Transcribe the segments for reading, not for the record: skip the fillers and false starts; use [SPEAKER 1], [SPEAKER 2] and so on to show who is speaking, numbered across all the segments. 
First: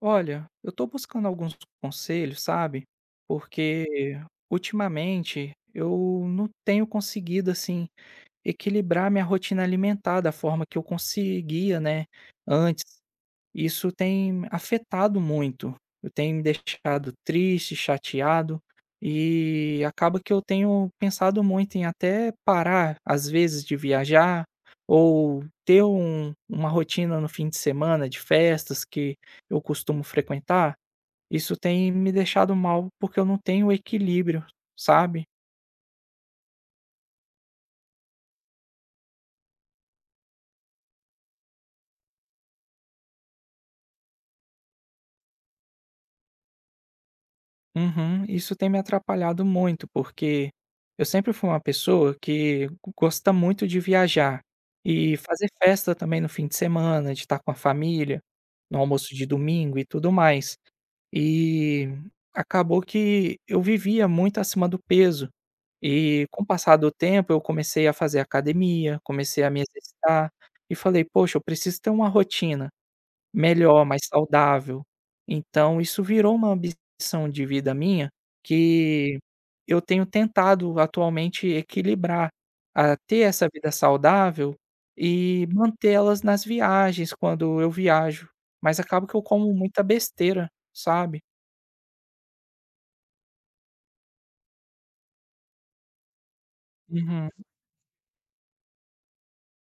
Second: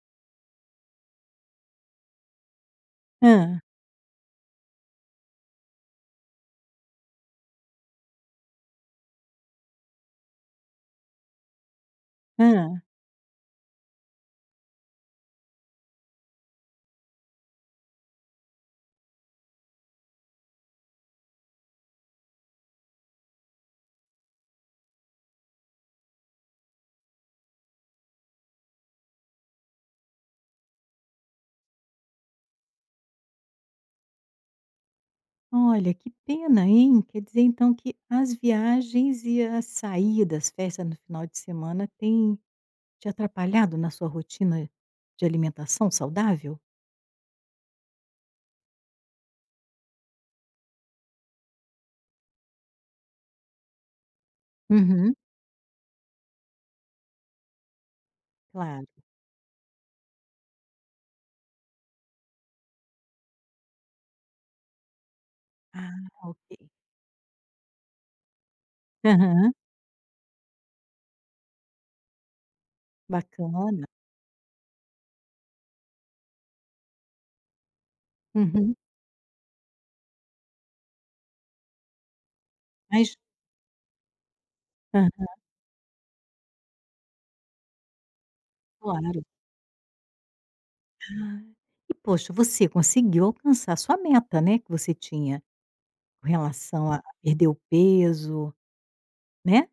[SPEAKER 1] Olha, eu tô buscando alguns conselhos, sabe?
[SPEAKER 2] Hã,
[SPEAKER 1] Porque ultimamente eu não tenho conseguido assim equilibrar minha rotina alimentar da forma que eu conseguia, né,
[SPEAKER 2] hã.
[SPEAKER 1] antes. Isso tem me afetado muito, eu tenho me deixado triste, chateado e acaba que eu tenho pensado muito em até parar, às vezes, de viajar ou ter uma rotina no fim de semana de festas que eu costumo frequentar. Isso tem me deixado mal, porque eu não tenho equilíbrio, sabe?
[SPEAKER 2] Olha, que pena, hein. Quer dizer então que as viagens e as saídas, festa no final de semana tem te atrapalhado na sua rotina de alimentação saudável?
[SPEAKER 1] Uhum. Isso tem me atrapalhado muito, porque eu sempre fui uma pessoa que gosta muito de viajar
[SPEAKER 2] Uhum.
[SPEAKER 1] e fazer festa também no fim de semana, de estar com a família, no
[SPEAKER 2] Claro.
[SPEAKER 1] almoço de domingo e tudo mais. E acabou que eu vivia muito acima do peso.
[SPEAKER 2] Ah,
[SPEAKER 1] E com o
[SPEAKER 2] ok.
[SPEAKER 1] passar do tempo, eu comecei a fazer academia, comecei a
[SPEAKER 2] Aham.
[SPEAKER 1] me exercitar e falei: poxa, eu preciso ter uma rotina
[SPEAKER 2] Bacana.
[SPEAKER 1] melhor, mais saudável. Então isso virou uma ambição de vida minha,
[SPEAKER 2] Uhum.
[SPEAKER 1] que eu tenho tentado atualmente equilibrar, a
[SPEAKER 2] Mas
[SPEAKER 1] ter essa vida saudável
[SPEAKER 2] hã,
[SPEAKER 1] e mantê-las nas viagens, quando eu viajo, mas acaba que
[SPEAKER 2] claro.
[SPEAKER 1] eu como muita besteira, sabe.
[SPEAKER 2] Ah, e poxa, você conseguiu alcançar a sua meta, né, que você tinha com relação a
[SPEAKER 1] Uhum.
[SPEAKER 2] perder o peso, né.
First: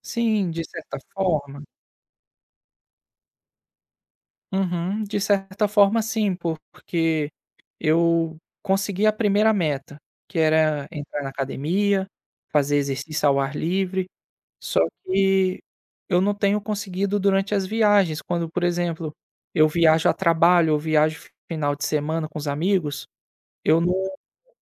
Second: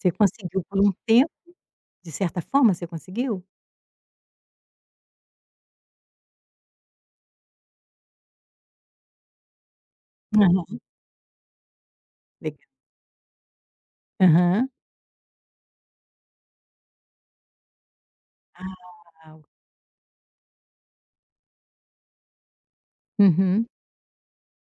[SPEAKER 2] Você
[SPEAKER 1] Sim,
[SPEAKER 2] conseguiu
[SPEAKER 1] de
[SPEAKER 2] por um
[SPEAKER 1] certa
[SPEAKER 2] tempo,
[SPEAKER 1] forma.
[SPEAKER 2] de certa forma você conseguiu?
[SPEAKER 1] Uhum. De certa forma sim, porque eu consegui a primeira meta, que era entrar na academia,
[SPEAKER 2] Legal.
[SPEAKER 1] fazer exercício ao ar livre,
[SPEAKER 2] Aham.
[SPEAKER 1] só que eu não tenho conseguido durante as viagens, quando, por exemplo,
[SPEAKER 2] Ah,
[SPEAKER 1] eu viajo a trabalho ou viajo final de semana com os amigos,
[SPEAKER 2] uhum,
[SPEAKER 1] eu não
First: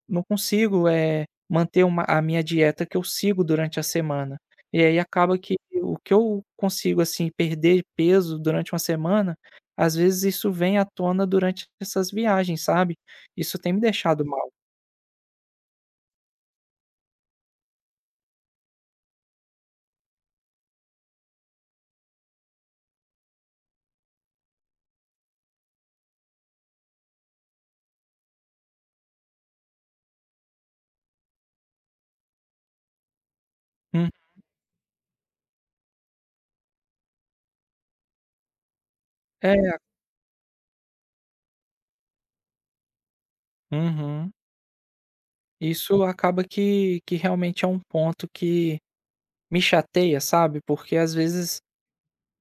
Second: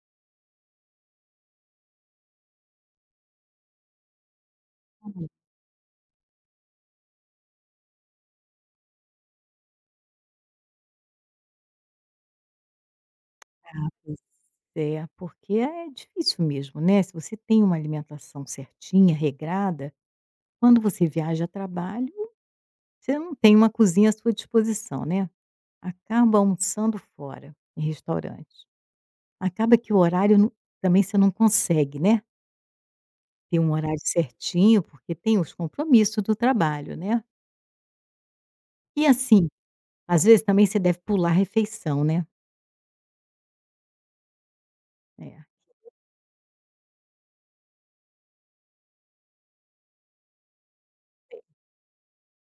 [SPEAKER 1] não consigo, é manter uma a minha dieta que eu sigo durante a semana. E aí
[SPEAKER 2] hum,
[SPEAKER 1] acaba que o que eu consigo, assim, perder peso durante uma semana, às vezes isso vem à tona durante essas viagens, sabe. Isso tem me
[SPEAKER 2] tá, pois
[SPEAKER 1] deixado mal.
[SPEAKER 2] é, porque é difícil mesmo, né, se você tem uma alimentação certinha, regrada, quando você viaja a trabalho, você não tem uma cozinha à sua disposição, né, acaba almoçando fora, em restaurante. Acaba que o horário não, também você não consegue, né, ter um horário
[SPEAKER 1] Hum.
[SPEAKER 2] certinho, porque tem os compromissos do trabalho, né. E assim,
[SPEAKER 1] É.
[SPEAKER 2] às vezes também você deve pular a refeição, né.
[SPEAKER 1] Uhum.
[SPEAKER 2] É.
[SPEAKER 1] Isso acaba que realmente é um ponto que me chateia, sabe, porque às vezes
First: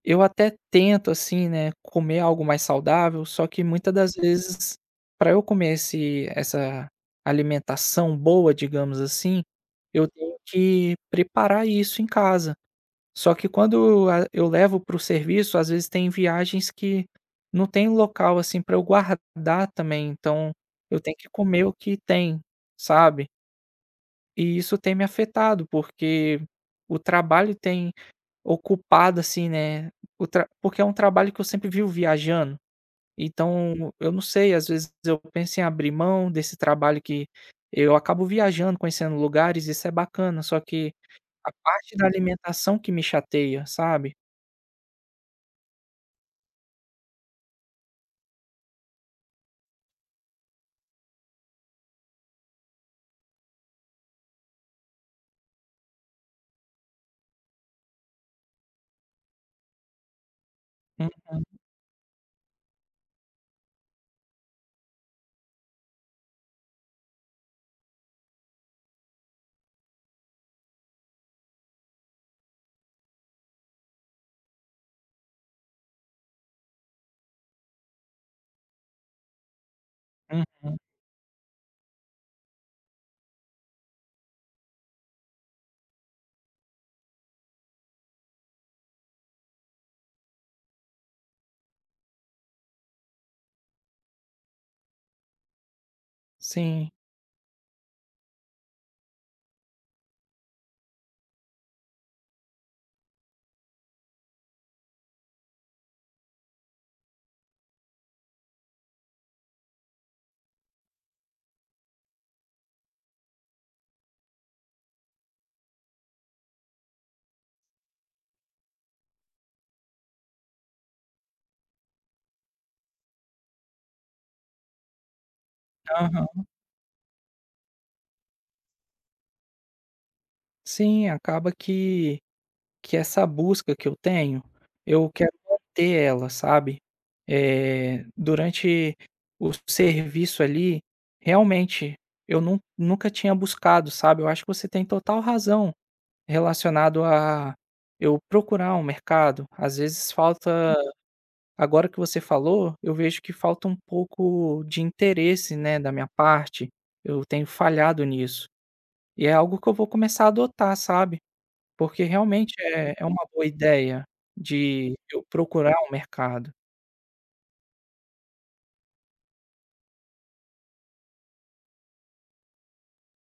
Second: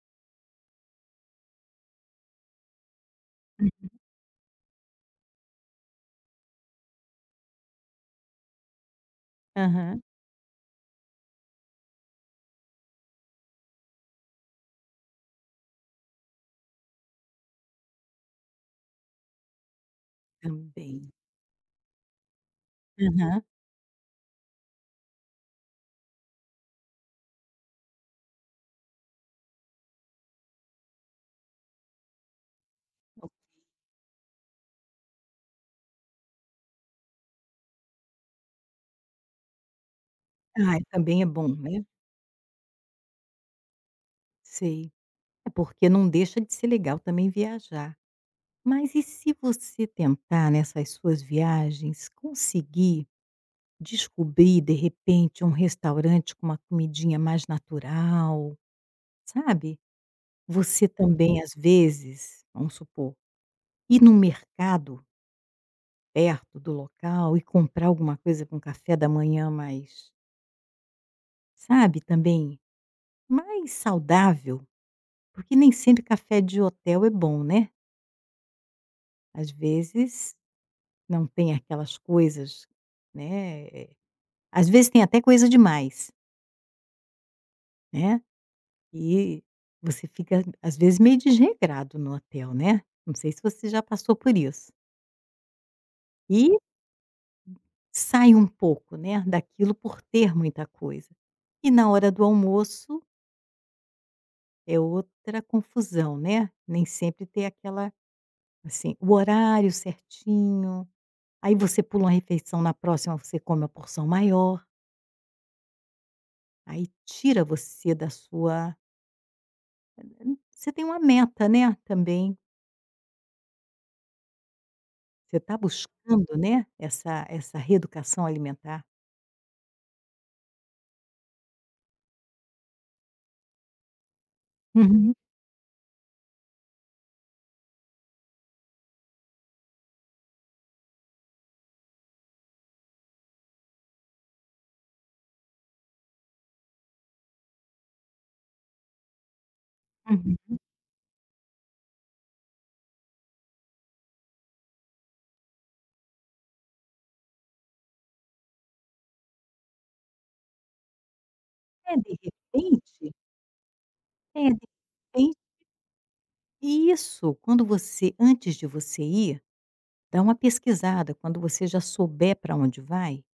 [SPEAKER 1] eu até tento, assim, né, comer algo mais saudável, só que muitas das vezes, para eu comer esse essa alimentação boa, digamos assim,
[SPEAKER 2] Aham.
[SPEAKER 1] eu tenho que preparar isso em casa. Só que quando a eu levo para o serviço, às vezes tem viagens que não tem local, assim, para eu guardar também, então eu
[SPEAKER 2] Também.
[SPEAKER 1] tenho que comer o que tem, sabe.
[SPEAKER 2] Aham.
[SPEAKER 1] E isso tem me afetado, porque o trabalho tem ocupado, assim, né, o tra porque é um trabalho que eu sempre vivo viajando, então eu não sei, às vezes eu penso em abrir mão desse trabalho que eu acabo viajando, conhecendo lugares, isso é bacana, só
[SPEAKER 2] Ah,
[SPEAKER 1] que
[SPEAKER 2] também é bom,
[SPEAKER 1] a
[SPEAKER 2] né.
[SPEAKER 1] parte da alimentação que me chateia, sabe.
[SPEAKER 2] Sei. É porque não deixa de ser legal também viajar. Mas e se você tentar nessas suas viagens conseguir descobrir, de repente, um restaurante com uma comidinha mais natural, sabe. Você
[SPEAKER 1] Hum,
[SPEAKER 2] também, às vezes, vamos supor, ir num mercado perto do local e comprar alguma coisa para um café da manhã mais, sabe, também mais saudável, porque nem sempre café de hotel é bom, né. Às vezes
[SPEAKER 1] uhum.
[SPEAKER 2] não tem aquelas coisas, né, às vezes tem até coisa demais, né, e você fica, às vezes, meio desregrado no hotel, né. Não sei se você já passou por isso. E
[SPEAKER 1] Sim,
[SPEAKER 2] sai um pouco, né, daquilo por ter muita coisa. E na hora do almoço é outra confusão, né, nem sempre tem aquela assim, o horário certinho, aí você pula uma refeição, na próxima você come a porção maior. Aí tira você da sua, você tem uma meta, né, também. Você está buscando,
[SPEAKER 1] aham.
[SPEAKER 2] né, essa reeducação alimentar.
[SPEAKER 1] Sim, acaba que essa busca que eu tenho, eu
[SPEAKER 2] Uhum,
[SPEAKER 1] quero manter ela, sabe. Durante o serviço ali, realmente, eu nunca tinha buscado, sabe. Eu acho que você tem total razão relacionado a eu procurar um mercado. Às vezes
[SPEAKER 2] uhum.
[SPEAKER 1] falta agora que você falou, eu vejo que falta um pouco de interesse, né, da minha parte. Eu tenho falhado nisso. E é algo que eu vou começar a adotar, sabe.
[SPEAKER 2] É,
[SPEAKER 1] Porque
[SPEAKER 2] de
[SPEAKER 1] realmente é
[SPEAKER 2] repente
[SPEAKER 1] uma boa ideia
[SPEAKER 2] é, de
[SPEAKER 1] de eu
[SPEAKER 2] repente
[SPEAKER 1] procurar um mercado.
[SPEAKER 2] e isso, quando você antes de você ir, dá uma pesquisada, quando você já souber para onde vai,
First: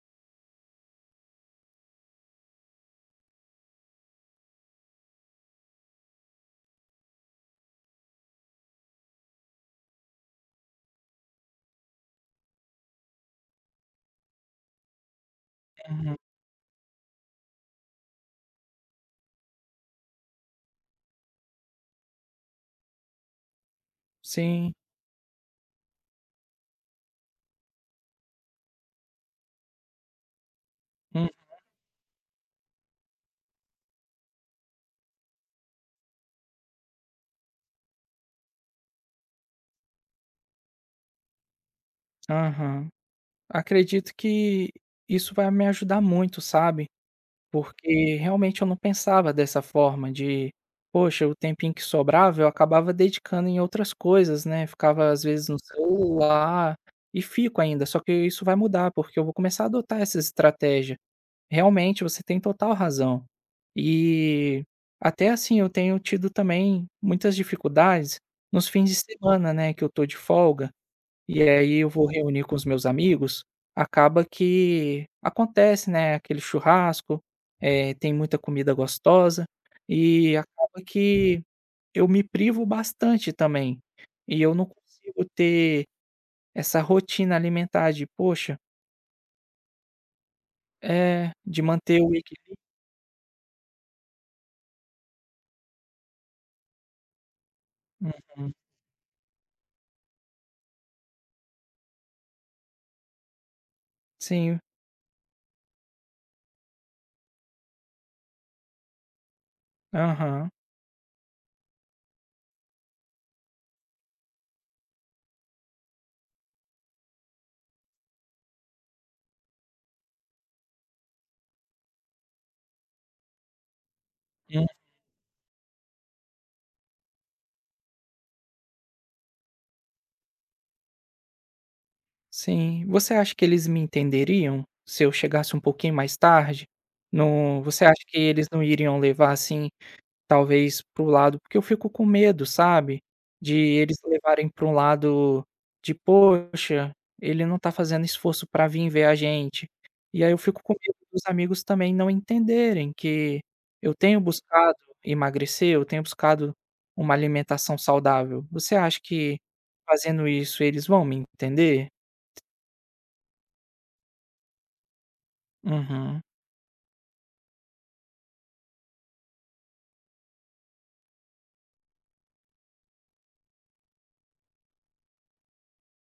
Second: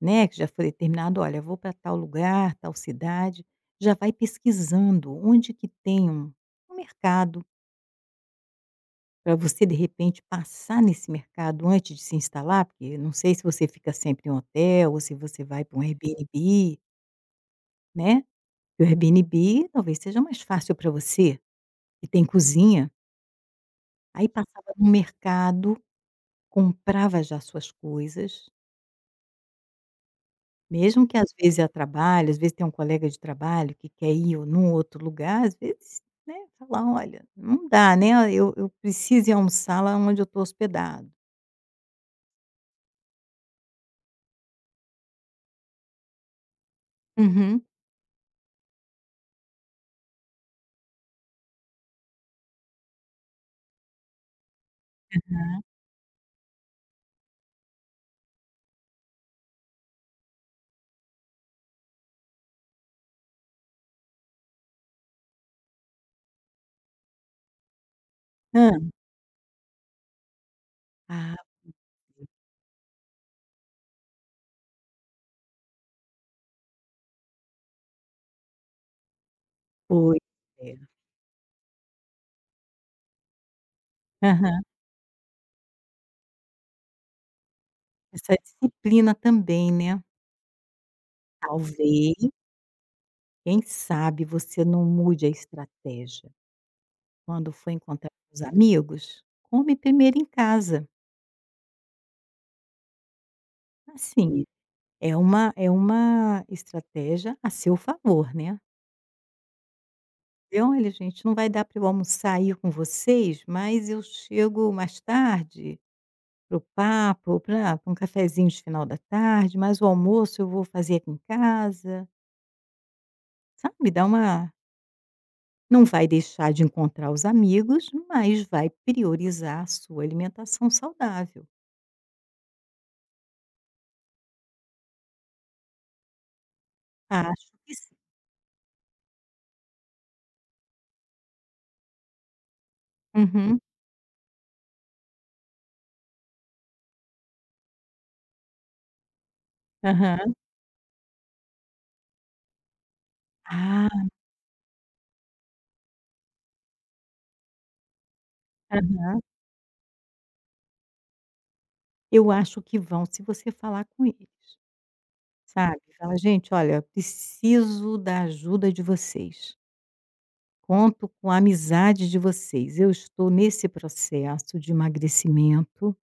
[SPEAKER 2] né, que já foi determinado: "Olha, vou para tal lugar, tal cidade", já vai pesquisando onde que tem um mercado para você, de repente, passar nesse mercado antes de se instalar, porque não sei se você fica sempre em hotel ou se você vai para um
[SPEAKER 1] Uhum.
[SPEAKER 2] Airbnb, né. E o Airbnb talvez seja mais fácil para você, que tem cozinha. Aí passava
[SPEAKER 1] Sim.
[SPEAKER 2] no mercado, comprava já suas coisas, mesmo que
[SPEAKER 1] Hum.
[SPEAKER 2] às vezes é a trabalho, às vezes tem um colega de trabalho que quer ir ou num outro lugar, às vezes, né, fala: "Olha, não dá, né, eu preciso ir almoçar lá onde eu tô hospedado".
[SPEAKER 1] Aham. Acredito que isso vai me ajudar muito, sabe,
[SPEAKER 2] Uhum.
[SPEAKER 1] porque realmente eu não pensava dessa forma de, poxa, o tempinho que sobrava eu acabava dedicando em outras coisas, né, ficava às vezes no celular, e fico ainda, só que isso vai mudar, porque eu vou começar a adotar essa estratégia. Realmente, você tem total razão. E até assim, eu tenho tido também muitas dificuldades nos
[SPEAKER 2] Hã.
[SPEAKER 1] fins de semana, né, que eu tô de folga,
[SPEAKER 2] Ah,
[SPEAKER 1] e aí eu vou reunir com os meus amigos, acaba que acontece, né, aquele churrasco, tem muita comida gostosa,
[SPEAKER 2] pois
[SPEAKER 1] e
[SPEAKER 2] é.
[SPEAKER 1] acaba que eu me privo bastante também. E eu
[SPEAKER 2] Aham.
[SPEAKER 1] não consigo ter essa rotina alimentar de,
[SPEAKER 2] Essa
[SPEAKER 1] poxa,
[SPEAKER 2] disciplina também, né.
[SPEAKER 1] é, de manter
[SPEAKER 2] Talvez,
[SPEAKER 1] o equilíbrio.
[SPEAKER 2] quem sabe você não mude a estratégia. Quando for encontrar com os
[SPEAKER 1] Uhum.
[SPEAKER 2] amigos, come primeiro em casa. Assim,
[SPEAKER 1] Sim.
[SPEAKER 2] é uma estratégia a seu favor, né.
[SPEAKER 1] Aham.
[SPEAKER 2] E: "Olha gente, não vai dar para eu almoçar aí com vocês, mas eu chego mais tarde para o papo, pra um cafezinho de final da tarde, mas o almoço eu vou fazer aqui em casa". Sabe, dá uma.
[SPEAKER 1] Hum,
[SPEAKER 2] Não vai deixar de encontrar os amigos, mas vai priorizar a sua alimentação saudável.
[SPEAKER 1] sim. Você acha que eles me entenderiam se eu chegasse um pouquinho mais tarde?
[SPEAKER 2] Acho
[SPEAKER 1] Não,
[SPEAKER 2] que
[SPEAKER 1] você
[SPEAKER 2] sim.
[SPEAKER 1] acha que eles não iriam levar assim talvez para o lado, porque eu fico com medo, sabe, de
[SPEAKER 2] Uhum.
[SPEAKER 1] eles levarem para um lado de: "Poxa, ele não tá fazendo esforço para vim ver a gente". E aí
[SPEAKER 2] Aham.
[SPEAKER 1] eu fico com medo dos amigos também não entenderem que eu
[SPEAKER 2] Ah,
[SPEAKER 1] tenho buscado emagrecer, eu tenho buscado uma alimentação saudável. Você acha
[SPEAKER 2] aham.
[SPEAKER 1] que fazendo isso eles vão me entender?
[SPEAKER 2] Eu acho que vão se você falar com eles, sabe. Fala:
[SPEAKER 1] Uhum,
[SPEAKER 2] "Gente, olha, preciso da ajuda de vocês. Conto com a amizade de vocês. Eu estou nesse processo de emagrecimento.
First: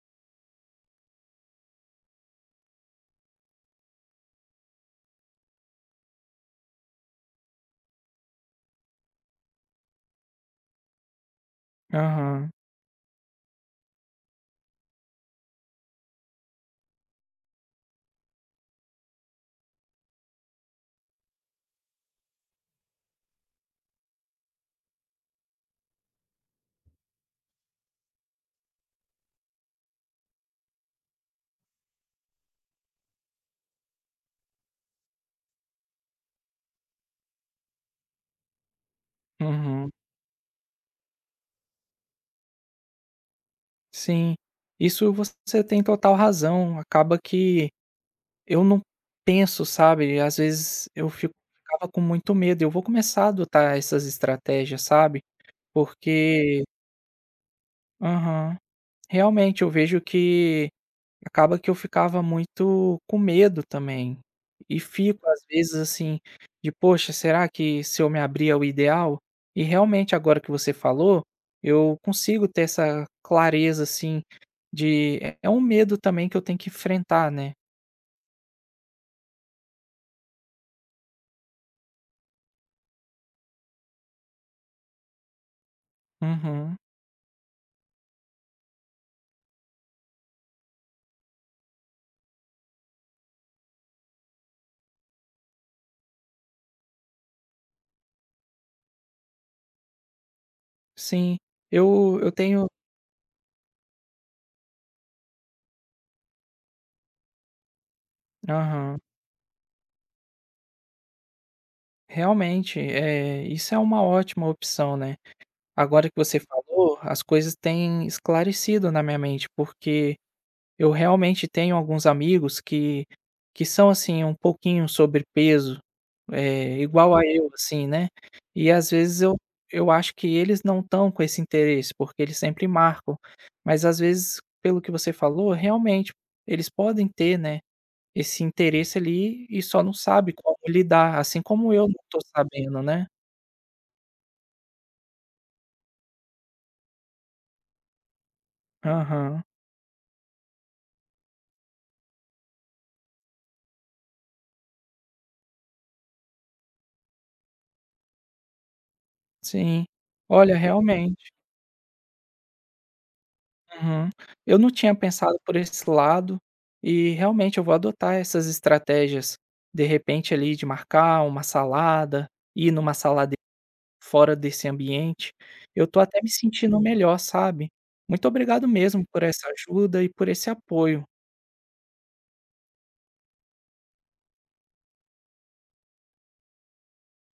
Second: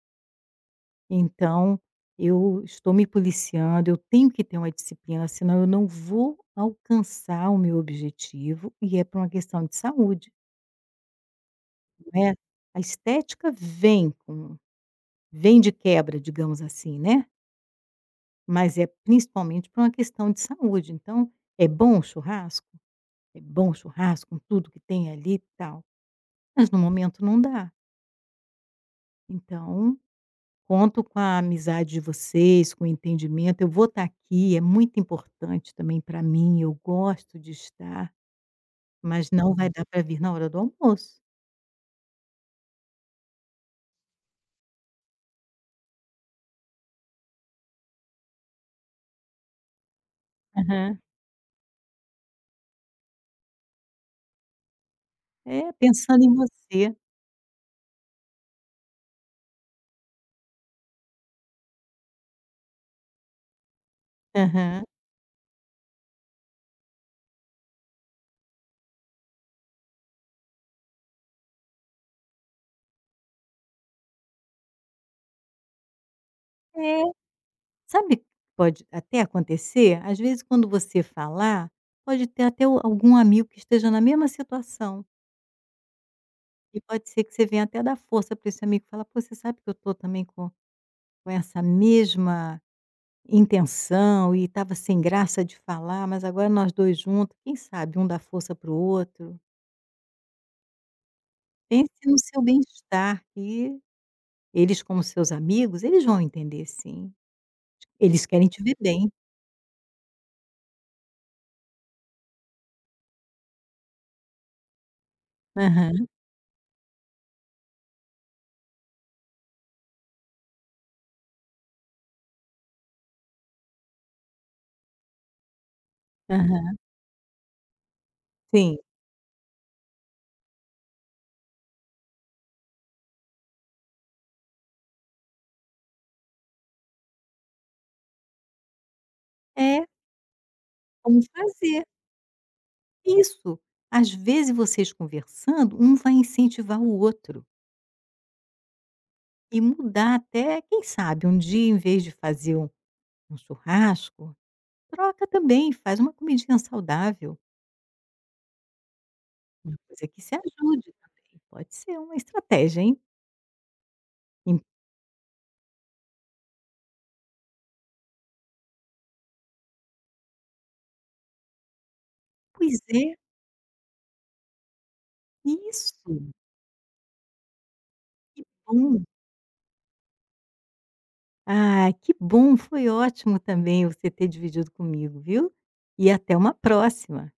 [SPEAKER 2] Então, eu estou me policiando, eu tenho que ter uma disciplina, senão eu não vou alcançar o meu objetivo, e é por uma questão de saúde, não é.
[SPEAKER 1] aham,
[SPEAKER 2] A estética vem de quebra, digamos assim, né, mas é principalmente por uma questão de saúde. Então, é bom o churrasco? É bom o churrasco com tudo que tem ali e tal, mas no momento não dá. Então, conto com a amizade de vocês, com o entendimento. Eu vou estar aqui, é muito importante também para mim, eu gosto de estar, mas não vai dar
[SPEAKER 1] uhum,
[SPEAKER 2] para vir na hora do almoço.
[SPEAKER 1] sim. Isso você tem total razão, acaba que eu não penso, sabe, às vezes
[SPEAKER 2] Aham.
[SPEAKER 1] eu fico ficava com muito medo, eu vou começar a adotar essas estratégias, sabe,
[SPEAKER 2] É, pensando em
[SPEAKER 1] porque
[SPEAKER 2] você.
[SPEAKER 1] aham. Realmente eu vejo que acaba que eu ficava muito com medo também, e
[SPEAKER 2] Aham.
[SPEAKER 1] fico às vezes, assim, de: "Poxa, será que se eu me abrir é o ideal?". E realmente agora que você falou, eu consigo ter essa clareza, assim, de é um medo também que eu tenho que
[SPEAKER 2] É,
[SPEAKER 1] enfrentar, né.
[SPEAKER 2] sabe o que pode até acontecer? Às vezes, quando você falar, pode ter até o algum amigo que esteja na mesma situação,
[SPEAKER 1] Uhum.
[SPEAKER 2] e pode ser que você venha até dar força para esse amigo, e falar: "Pô, você sabe que eu estou também com essa mesma" intenção e estava sem graça de falar, mas agora nós 2 juntos, quem sabe um dá força para o outro.
[SPEAKER 1] Sim,
[SPEAKER 2] Pense no
[SPEAKER 1] eu
[SPEAKER 2] seu
[SPEAKER 1] tenho
[SPEAKER 2] bem-estar e eles como seus amigos, eles vão entender sim. Eles querem te ver
[SPEAKER 1] aham.
[SPEAKER 2] bem.
[SPEAKER 1] Realmente, isso é uma ótima opção, né.
[SPEAKER 2] Aham,
[SPEAKER 1] Agora que você falou, as coisas têm esclarecido na minha mente, porque eu realmente tenho alguns amigos que são, assim, um pouquinho sobrepeso,
[SPEAKER 2] aham.
[SPEAKER 1] é igual a eu, assim, né. E
[SPEAKER 2] Sim.
[SPEAKER 1] às vezes eu acho que eles não estão com esse interesse, porque eles sempre marcam, mas às vezes, pelo que você falou, realmente, eles podem ter, né. Esse interesse ali e só
[SPEAKER 2] É,
[SPEAKER 1] não sabe como lidar,
[SPEAKER 2] como
[SPEAKER 1] assim como
[SPEAKER 2] fazer.
[SPEAKER 1] eu não tô sabendo, né.
[SPEAKER 2] Isso. Às vezes vocês conversando, um vai incentivar o outro
[SPEAKER 1] Aham,
[SPEAKER 2] e mudar até, quem sabe, um dia em vez de fazer um churrasco, troca também, faz uma comidinha saudável. Uma
[SPEAKER 1] sim.
[SPEAKER 2] coisa que se
[SPEAKER 1] Olha,
[SPEAKER 2] ajude
[SPEAKER 1] realmente.
[SPEAKER 2] também, pode ser uma estratégia, hein.
[SPEAKER 1] Uhum. Eu
[SPEAKER 2] Em,
[SPEAKER 1] não tinha pensado por esse lado e realmente eu vou adotar essas estratégias, de repente ali de marcar uma salada, ir
[SPEAKER 2] pois
[SPEAKER 1] numa
[SPEAKER 2] é,
[SPEAKER 1] salada fora desse ambiente. Eu tô
[SPEAKER 2] isso,
[SPEAKER 1] até me sentindo melhor, sabe. Muito
[SPEAKER 2] que
[SPEAKER 1] obrigado
[SPEAKER 2] bom.
[SPEAKER 1] mesmo por essa ajuda e por esse apoio.
[SPEAKER 2] Ah, que bom, foi ótimo também você ter dividido comigo, viu. E até uma próxima.